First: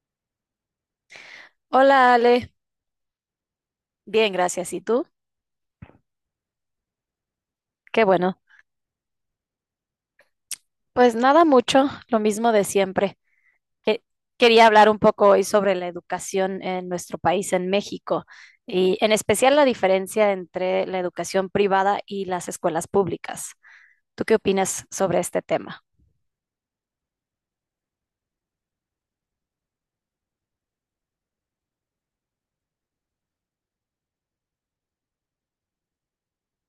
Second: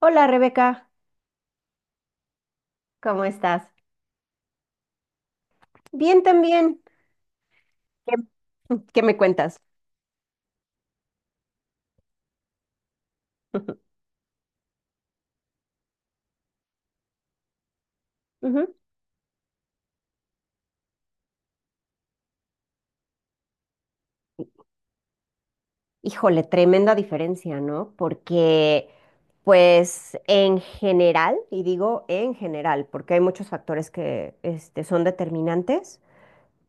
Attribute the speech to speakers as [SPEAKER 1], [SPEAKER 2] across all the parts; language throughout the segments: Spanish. [SPEAKER 1] Hola Rebeca,
[SPEAKER 2] Hola Ale,
[SPEAKER 1] ¿cómo estás?
[SPEAKER 2] bien, gracias. ¿Y tú?
[SPEAKER 1] Bien también.
[SPEAKER 2] Qué
[SPEAKER 1] ¿Qué,
[SPEAKER 2] bueno.
[SPEAKER 1] qué me cuentas?
[SPEAKER 2] Pues nada mucho, lo mismo de siempre. Que- Quería hablar un poco hoy sobre la educación en nuestro país, en México,
[SPEAKER 1] Ujú.
[SPEAKER 2] y en especial la diferencia entre la educación privada y las escuelas públicas. ¿Tú qué opinas sobre este tema?
[SPEAKER 1] Híjole, tremenda diferencia, ¿no? Porque, pues, en general, y digo en general, porque hay muchos factores que son determinantes,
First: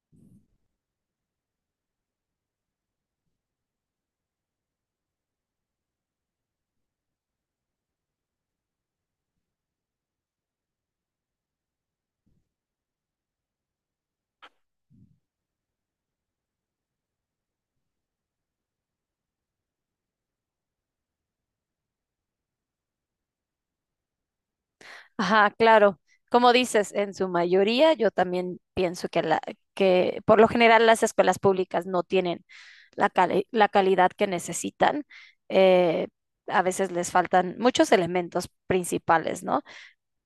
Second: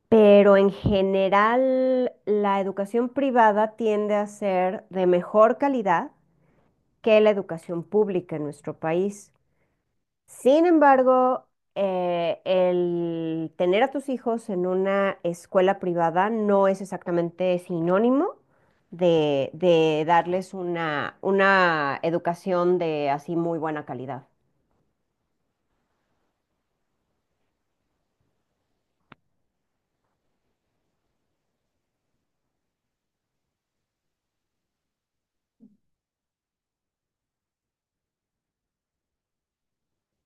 [SPEAKER 1] pero en general la educación privada tiende a ser de mejor calidad que la educación pública en nuestro país. Sin embargo, el tener a tus hijos en una escuela privada no es exactamente sinónimo de darles una educación de así muy buena calidad.
[SPEAKER 2] Ajá, claro. Como dices, en su mayoría, yo también pienso que, que por lo general las escuelas públicas no tienen la calidad que necesitan. Eh, a veces les faltan muchos elementos principales, ¿no?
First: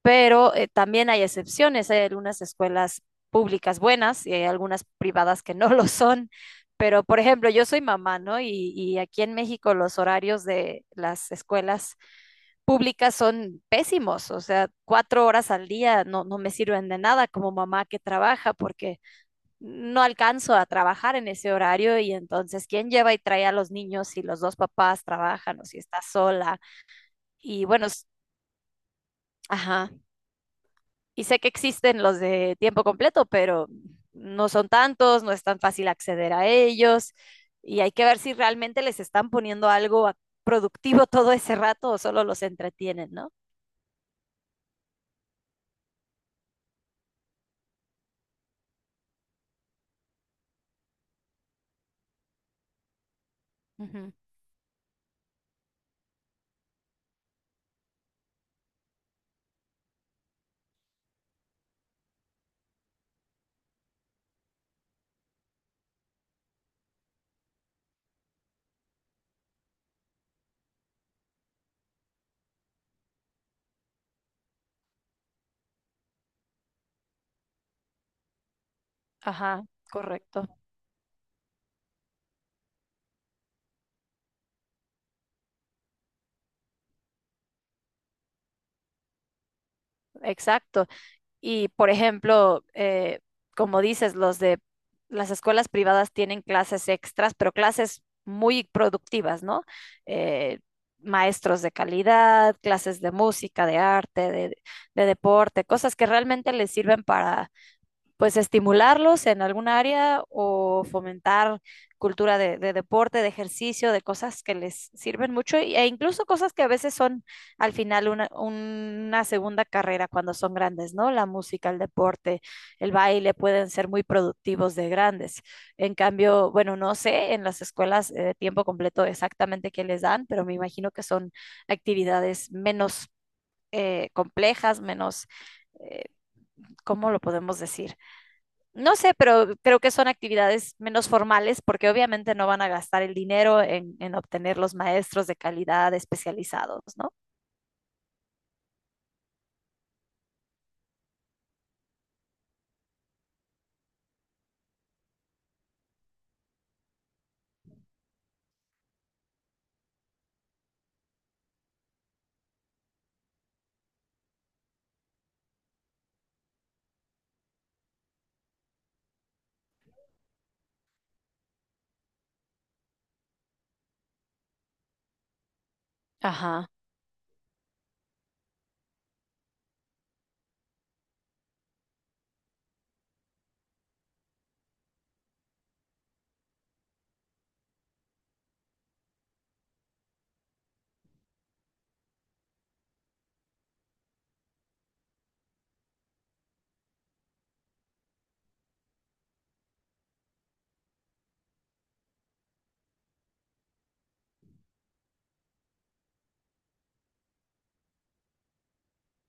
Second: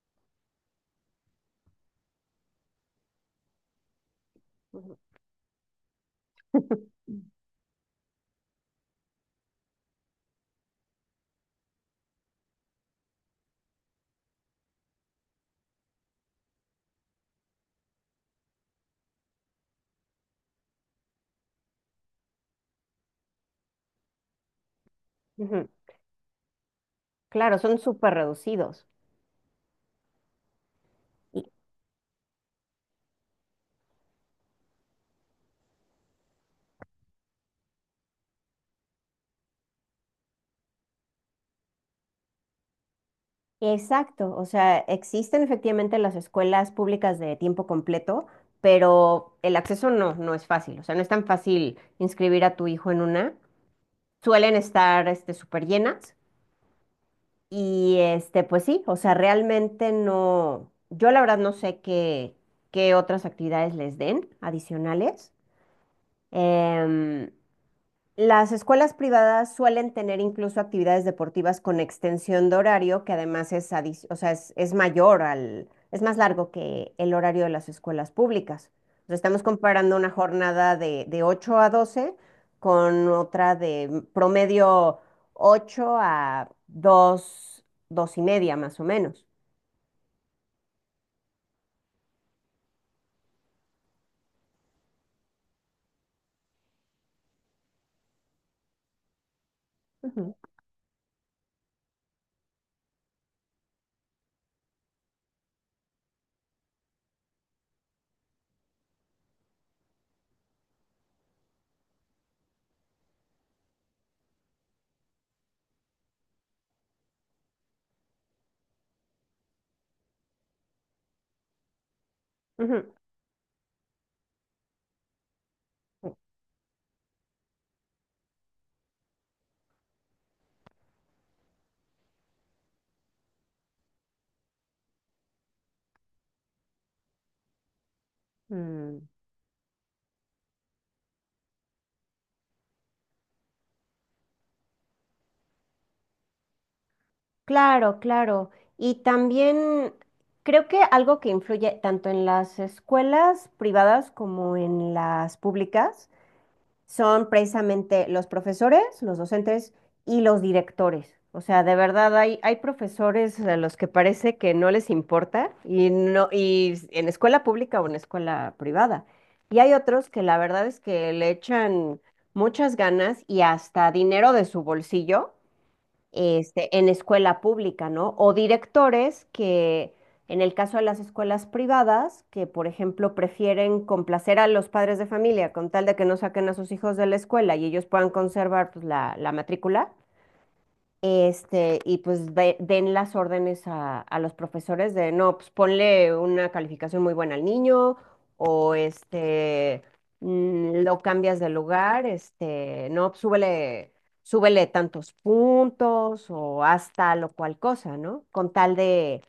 [SPEAKER 2] Pero también hay excepciones. Hay algunas escuelas públicas buenas y hay algunas privadas que no lo son. Pero, por ejemplo, yo soy mamá, ¿no? Y aquí en México los horarios de las escuelas públicas son pésimos, o sea, 4 horas al día no me sirven de nada como mamá que trabaja porque no alcanzo a trabajar en ese horario y entonces, ¿quién lleva y trae a los niños si los dos papás trabajan o
[SPEAKER 1] Ujú.
[SPEAKER 2] si está sola?
[SPEAKER 1] Claro,
[SPEAKER 2] Y
[SPEAKER 1] son
[SPEAKER 2] bueno,
[SPEAKER 1] súper reducidos.
[SPEAKER 2] ajá, y sé
[SPEAKER 1] Y-
[SPEAKER 2] que existen los de tiempo completo, pero no son tantos, no es tan fácil acceder a ellos y hay que ver si realmente les están poniendo algo productivo todo ese rato o solo los entretienen, ¿no?
[SPEAKER 1] Exacto, o sea, existen efectivamente las escuelas públicas de tiempo completo, pero el acceso no es fácil, o sea, no es tan fácil inscribir a tu hijo en una.
[SPEAKER 2] Ujú.
[SPEAKER 1] Suelen estar este, súper llenas. Y este, pues sí, o sea, realmente no, yo la verdad no sé qué otras actividades les den adicionales. Em, las escuelas privadas suelen tener incluso actividades deportivas con extensión de horario, que además es, o sea, es mayor al, es más largo que el horario de las escuelas públicas. O sea, estamos
[SPEAKER 2] Ajá,
[SPEAKER 1] comparando una
[SPEAKER 2] correcto.
[SPEAKER 1] jornada de 8 a 12 con otra de promedio 8 a dos, y media más o menos.
[SPEAKER 2] Exacto. Y por ejemplo, como dices, los de las escuelas privadas tienen clases extras, pero clases muy productivas, ¿no?
[SPEAKER 1] Ujú,
[SPEAKER 2] Eh, Maestros de calidad, clases de música, de arte, de deporte, cosas que realmente les sirven para pues estimularlos en algún área o fomentar cultura de deporte, de ejercicio, de cosas que les sirven mucho y- e incluso cosas que a veces son al final una segunda carrera cuando son grandes, ¿no? La música, el deporte,
[SPEAKER 1] ujú.
[SPEAKER 2] el baile pueden ser muy productivos de grandes. En cambio, bueno, no sé en las escuelas de tiempo completo exactamente qué les dan, pero me imagino que son actividades menos complejas, menos, eh, ¿cómo lo podemos decir? No
[SPEAKER 1] Mm.
[SPEAKER 2] sé, pero creo que son actividades menos formales porque obviamente no van a gastar el dinero en, obtener los maestros de calidad especializados, ¿no?
[SPEAKER 1] Claro, claro. Y también creo que algo que influye tanto en las escuelas privadas como en las públicas son precisamente los profesores, los docentes y los directores. O sea, de verdad hay profesores a los que parece que no les importa y no, y en escuela pública o en escuela privada. Y hay otros que la verdad es que le echan muchas ganas y hasta dinero de su bolsillo
[SPEAKER 2] Ajá.
[SPEAKER 1] este, en escuela pública, ¿no? O directores que, en el caso de las escuelas privadas, que por ejemplo prefieren complacer a los padres de familia con tal de que no saquen a sus hijos de la escuela y ellos puedan conservar pues, la matrícula, este, y pues den las órdenes a los profesores de, no, pues ponle una calificación muy buena al niño o este, mm, lo cambias de lugar, este, no, pues, súbele, súbele tantos puntos o haz tal o cual cosa, ¿no? Con tal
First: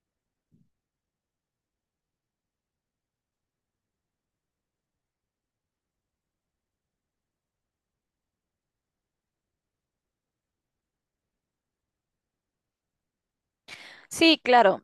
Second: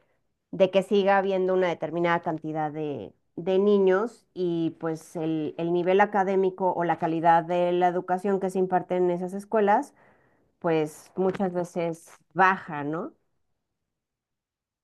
[SPEAKER 1] de que siga habiendo una determinada cantidad de niños y pues el nivel académico o la calidad de la educación que se imparte en esas escuelas pues muchas veces baja, ¿no?
[SPEAKER 2] Sí, claro.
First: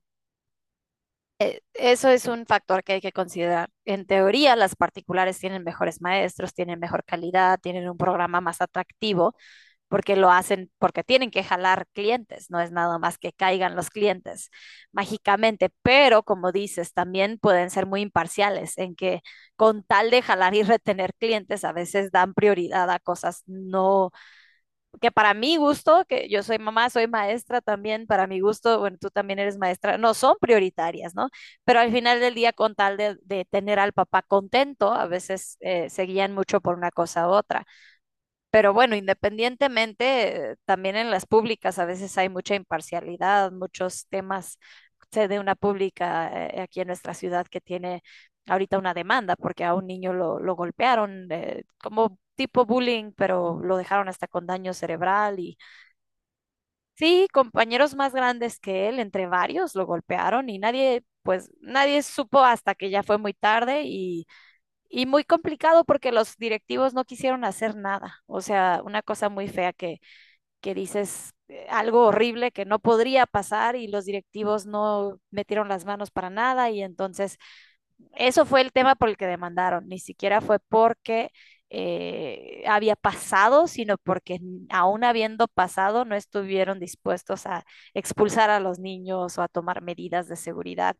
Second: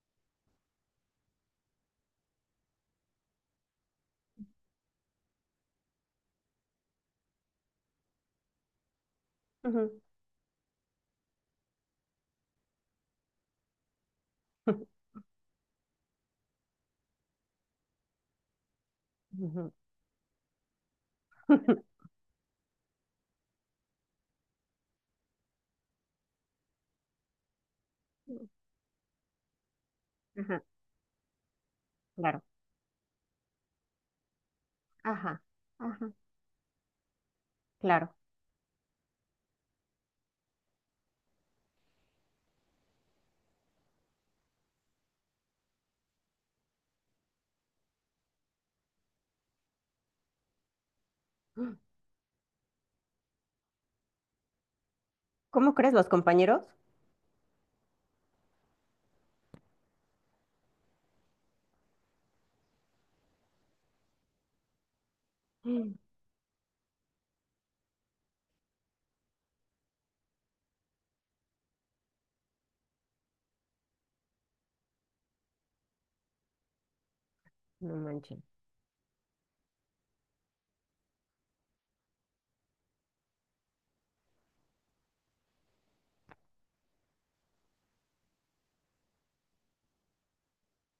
[SPEAKER 2] Eso es un factor que hay que considerar. En teoría, las particulares tienen mejores maestros, tienen mejor calidad, tienen un programa más atractivo,
[SPEAKER 1] Ujú.
[SPEAKER 2] porque lo hacen, porque tienen que jalar clientes, no es nada más que caigan los clientes mágicamente, pero como dices, también pueden ser muy imparciales en que
[SPEAKER 1] Ujú.
[SPEAKER 2] con tal de jalar y retener clientes, a veces dan prioridad a cosas no, que para mi gusto, que yo soy mamá, soy maestra también, para mi
[SPEAKER 1] ujú.
[SPEAKER 2] gusto, bueno, tú también eres maestra, no son
[SPEAKER 1] Ajá,
[SPEAKER 2] prioritarias, ¿no? Pero al final del
[SPEAKER 1] claro.
[SPEAKER 2] día, con tal de, tener al papá contento, a
[SPEAKER 1] Ajá,
[SPEAKER 2] veces se
[SPEAKER 1] ajá,
[SPEAKER 2] guían mucho por una cosa u otra.
[SPEAKER 1] claro.
[SPEAKER 2] Pero bueno, independientemente, también en las públicas a veces hay mucha imparcialidad, muchos temas. Sé de una pública aquí en nuestra ciudad que tiene ahorita una demanda porque a un niño lo golpearon como tipo bullying, pero lo dejaron hasta con daño cerebral y
[SPEAKER 1] ¿Cómo crees, los compañeros?
[SPEAKER 2] sí, compañeros más grandes que él, entre varios, lo golpearon y nadie, pues nadie supo hasta que ya fue muy tarde y muy complicado
[SPEAKER 1] Mm.
[SPEAKER 2] porque los directivos no quisieron hacer nada. O sea, una cosa muy fea que, dices, algo horrible que no podría pasar y los directivos no metieron las manos para nada. Y entonces,
[SPEAKER 1] No manches,
[SPEAKER 2] eso fue el tema por el que demandaron. Ni siquiera fue porque había pasado, sino porque aún habiendo pasado no estuvieron dispuestos a expulsar a los niños o a tomar medidas de seguridad.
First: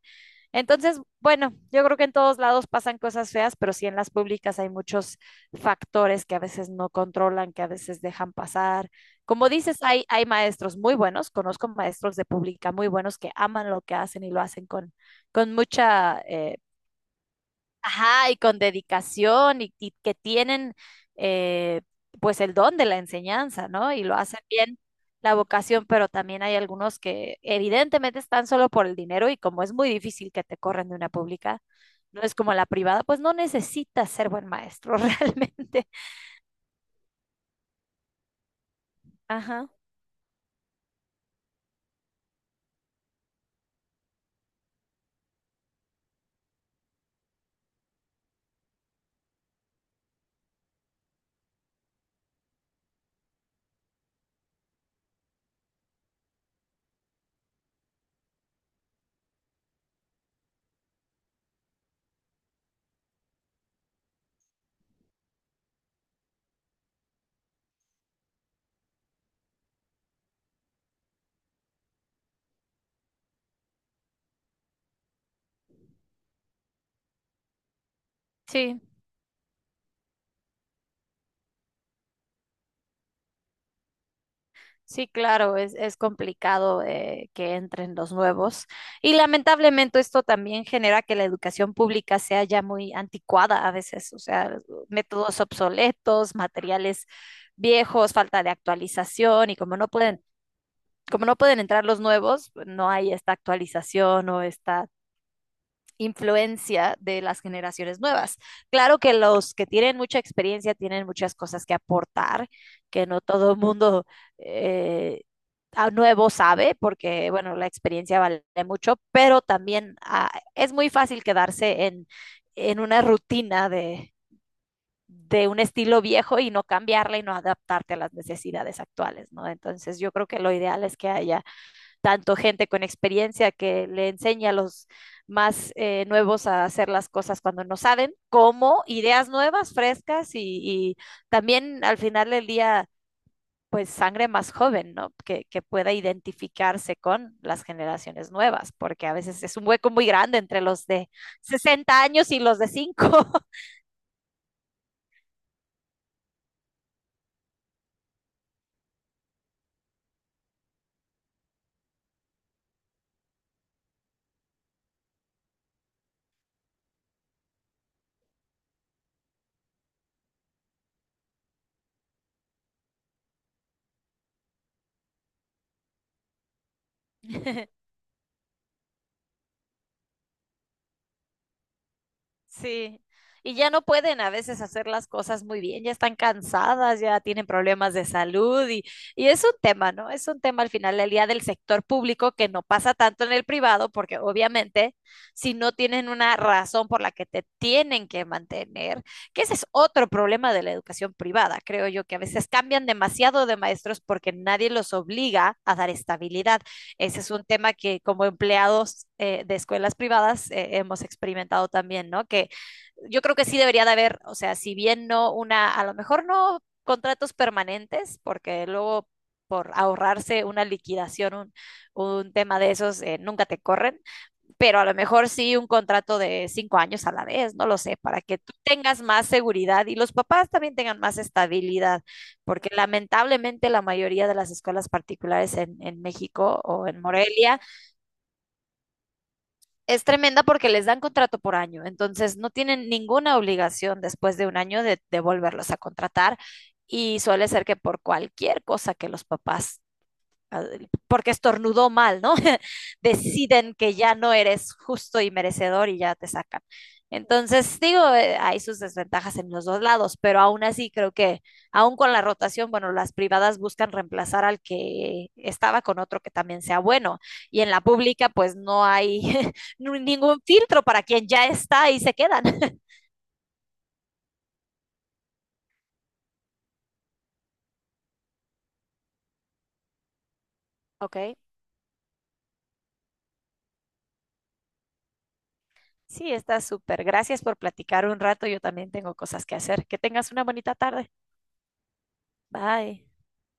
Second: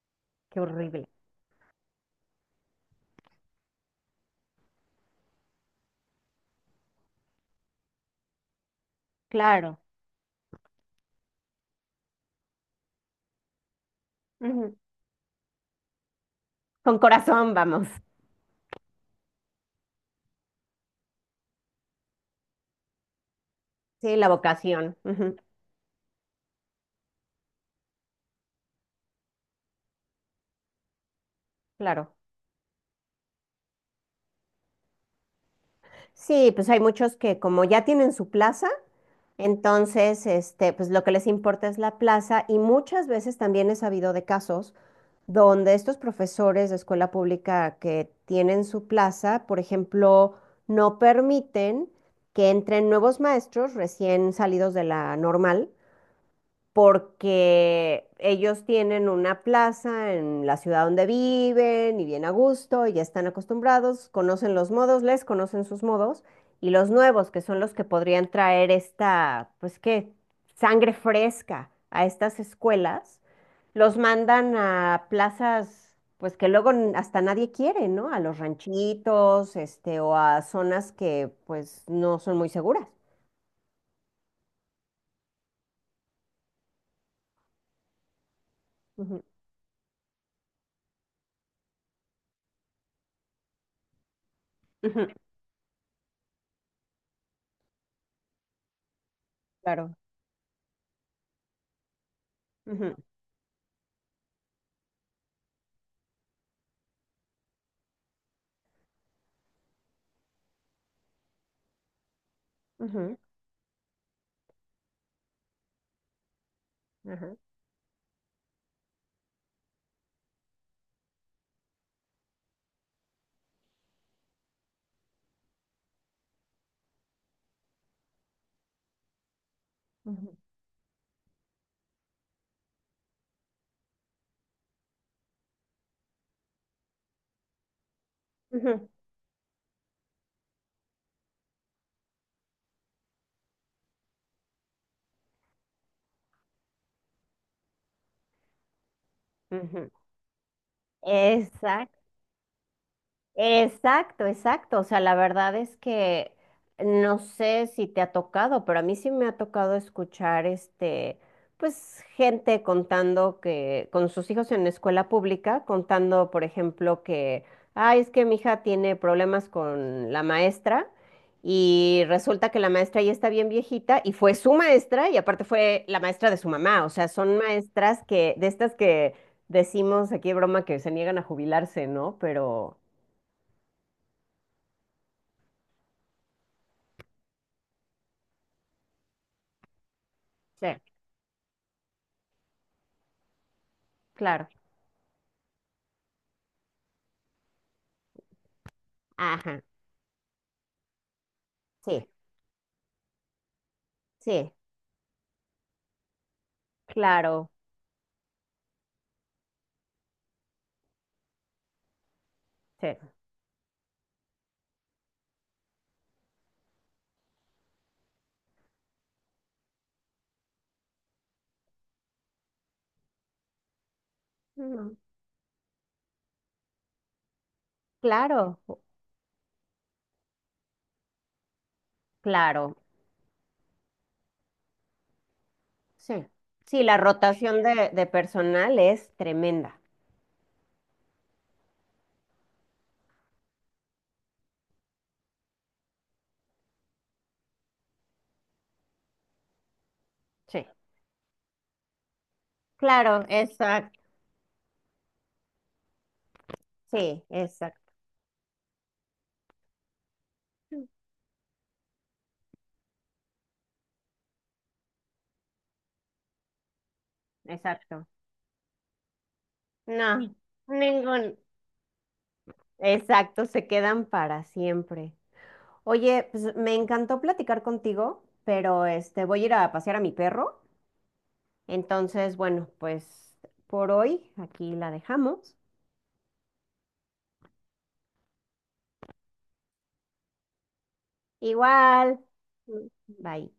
[SPEAKER 1] qué
[SPEAKER 2] Entonces,
[SPEAKER 1] horrible.
[SPEAKER 2] bueno, yo creo que en todos lados pasan cosas feas, pero sí en las públicas hay muchos factores que a veces no controlan, que a veces dejan pasar. Como dices,
[SPEAKER 1] Claro.
[SPEAKER 2] hay maestros muy buenos, conozco maestros de pública muy buenos que aman lo que hacen y lo hacen
[SPEAKER 1] Ujú.
[SPEAKER 2] con, mucha
[SPEAKER 1] Con corazón vamos.
[SPEAKER 2] Ajá, y con dedicación y que tienen eh, pues el don de la enseñanza, ¿no? Y
[SPEAKER 1] Sí,
[SPEAKER 2] lo
[SPEAKER 1] la
[SPEAKER 2] hacen bien.
[SPEAKER 1] vocación.
[SPEAKER 2] La
[SPEAKER 1] Ujú.
[SPEAKER 2] vocación, pero también hay algunos que evidentemente están solo por el dinero y como es muy difícil que te corran de una pública,
[SPEAKER 1] Claro.
[SPEAKER 2] no es como la privada, pues no necesitas ser buen maestro realmente.
[SPEAKER 1] Sí, pues hay muchos que como ya tienen su plaza,
[SPEAKER 2] Ajá,
[SPEAKER 1] entonces, este, pues lo que les importa es la plaza y muchas veces también he sabido de casos donde estos profesores de escuela pública que tienen su plaza, por ejemplo, no permiten que entren nuevos maestros recién salidos de la normal porque ellos tienen una plaza en la ciudad donde viven y bien a gusto, y ya están acostumbrados, conocen los modos, les conocen sus modos, y los nuevos, que son los que podrían traer esta, pues qué, sangre fresca a estas escuelas, los mandan a plazas, pues que luego hasta nadie quiere, ¿no? A los
[SPEAKER 2] sí.
[SPEAKER 1] ranchitos, este, o a zonas que pues no son muy seguras.
[SPEAKER 2] Sí, claro, es complicado que entren los nuevos. Y
[SPEAKER 1] Ujú,
[SPEAKER 2] lamentablemente esto también genera que la educación pública sea ya muy anticuada a veces, o sea,
[SPEAKER 1] ujú.
[SPEAKER 2] métodos obsoletos, materiales viejos, falta de actualización y
[SPEAKER 1] Claro.
[SPEAKER 2] como no pueden entrar los nuevos, no
[SPEAKER 1] Ujú,
[SPEAKER 2] hay esta actualización o esta influencia de las generaciones nuevas. Claro que los que tienen mucha experiencia tienen muchas cosas que aportar, que
[SPEAKER 1] ujú,
[SPEAKER 2] no todo el mundo eh, a nuevo sabe, porque
[SPEAKER 1] ajá.
[SPEAKER 2] bueno, la experiencia vale mucho, pero también ah, es muy fácil quedarse en, una rutina de, un estilo viejo y no cambiarla y no adaptarte a las necesidades actuales, ¿no? Entonces yo creo
[SPEAKER 1] Ujú,
[SPEAKER 2] que lo ideal es que haya tanto gente con experiencia que le enseña a los más nuevos a hacer las cosas cuando no saben, como
[SPEAKER 1] ujú,
[SPEAKER 2] ideas nuevas, frescas y también al final del día, pues sangre más joven, ¿no? Que pueda identificarse con las generaciones nuevas, porque a veces es un
[SPEAKER 1] ujú.
[SPEAKER 2] hueco muy grande entre los de 60
[SPEAKER 1] Exacto.
[SPEAKER 2] años y los de 5.
[SPEAKER 1] Exacto, exacto. O sea, la verdad es que no sé si te ha tocado, pero a mí sí me ha tocado escuchar este, pues, gente contando que, con sus hijos en escuela pública, contando, por ejemplo, que, ay, es que mi hija tiene problemas con la maestra, y resulta que la maestra ya está bien viejita, y fue su maestra, y aparte fue la maestra de su mamá. O sea, son maestras que, de estas que decimos aquí de broma que se niegan a jubilarse, ¿no? Pero.
[SPEAKER 2] Sí, y ya no pueden a veces hacer las cosas muy bien, ya están cansadas, ya tienen problemas de salud y es un tema, ¿no? Es un tema
[SPEAKER 1] Sí,
[SPEAKER 2] al final del día del sector público que no pasa tanto en el privado, porque
[SPEAKER 1] claro.
[SPEAKER 2] obviamente si no tienen una razón por la que te tienen que mantener, que ese
[SPEAKER 1] Ajá,
[SPEAKER 2] es otro problema de la educación privada, creo yo,
[SPEAKER 1] sí,
[SPEAKER 2] que a veces cambian demasiado de maestros porque
[SPEAKER 1] sí,
[SPEAKER 2] nadie los obliga a dar estabilidad. Ese es un
[SPEAKER 1] claro,
[SPEAKER 2] tema que como empleados de escuelas privadas hemos experimentado también, ¿no? Que
[SPEAKER 1] sí,
[SPEAKER 2] yo creo que sí debería de haber, o sea, si bien no a lo mejor no contratos permanentes, porque luego por ahorrarse una liquidación, un tema de esos, nunca te corren, pero a
[SPEAKER 1] mm,
[SPEAKER 2] lo mejor sí un contrato de 5 años a la vez, no lo sé, para que tú
[SPEAKER 1] claro,
[SPEAKER 2] tengas más seguridad y los papás también tengan más estabilidad, porque
[SPEAKER 1] claro,
[SPEAKER 2] lamentablemente la mayoría de las escuelas particulares en,
[SPEAKER 1] sí.
[SPEAKER 2] México
[SPEAKER 1] Sí,
[SPEAKER 2] o
[SPEAKER 1] la
[SPEAKER 2] en Morelia
[SPEAKER 1] rotación de personal es tremenda.
[SPEAKER 2] es tremenda porque les dan contrato por año, entonces no tienen ninguna obligación después de un año de, volverlos a contratar y suele ser que por cualquier cosa que los papás
[SPEAKER 1] Sí.
[SPEAKER 2] porque estornudó mal, ¿no?
[SPEAKER 1] Claro,
[SPEAKER 2] Deciden que
[SPEAKER 1] exacto,
[SPEAKER 2] ya no eres justo y merecedor y ya te sacan.
[SPEAKER 1] sí,
[SPEAKER 2] Entonces,
[SPEAKER 1] exacto,
[SPEAKER 2] digo, hay sus desventajas en los dos lados, pero aún así creo que, aún con la rotación, bueno, las privadas buscan reemplazar al que estaba con otro que también sea bueno. Y en la
[SPEAKER 1] exacto.
[SPEAKER 2] pública, pues no hay
[SPEAKER 1] No,
[SPEAKER 2] ningún filtro para quien
[SPEAKER 1] ningún.
[SPEAKER 2] ya está y se quedan.
[SPEAKER 1] Exacto, se quedan para siempre. Oye, pues me encantó platicar contigo, pero este voy a ir a pasear a mi perro.
[SPEAKER 2] Ok,
[SPEAKER 1] Entonces, bueno, pues por hoy aquí la dejamos.
[SPEAKER 2] sí, está súper. Gracias por platicar un rato. Yo también tengo cosas que hacer. Que tengas una bonita tarde.
[SPEAKER 1] Igual.
[SPEAKER 2] Bye.
[SPEAKER 1] Bye.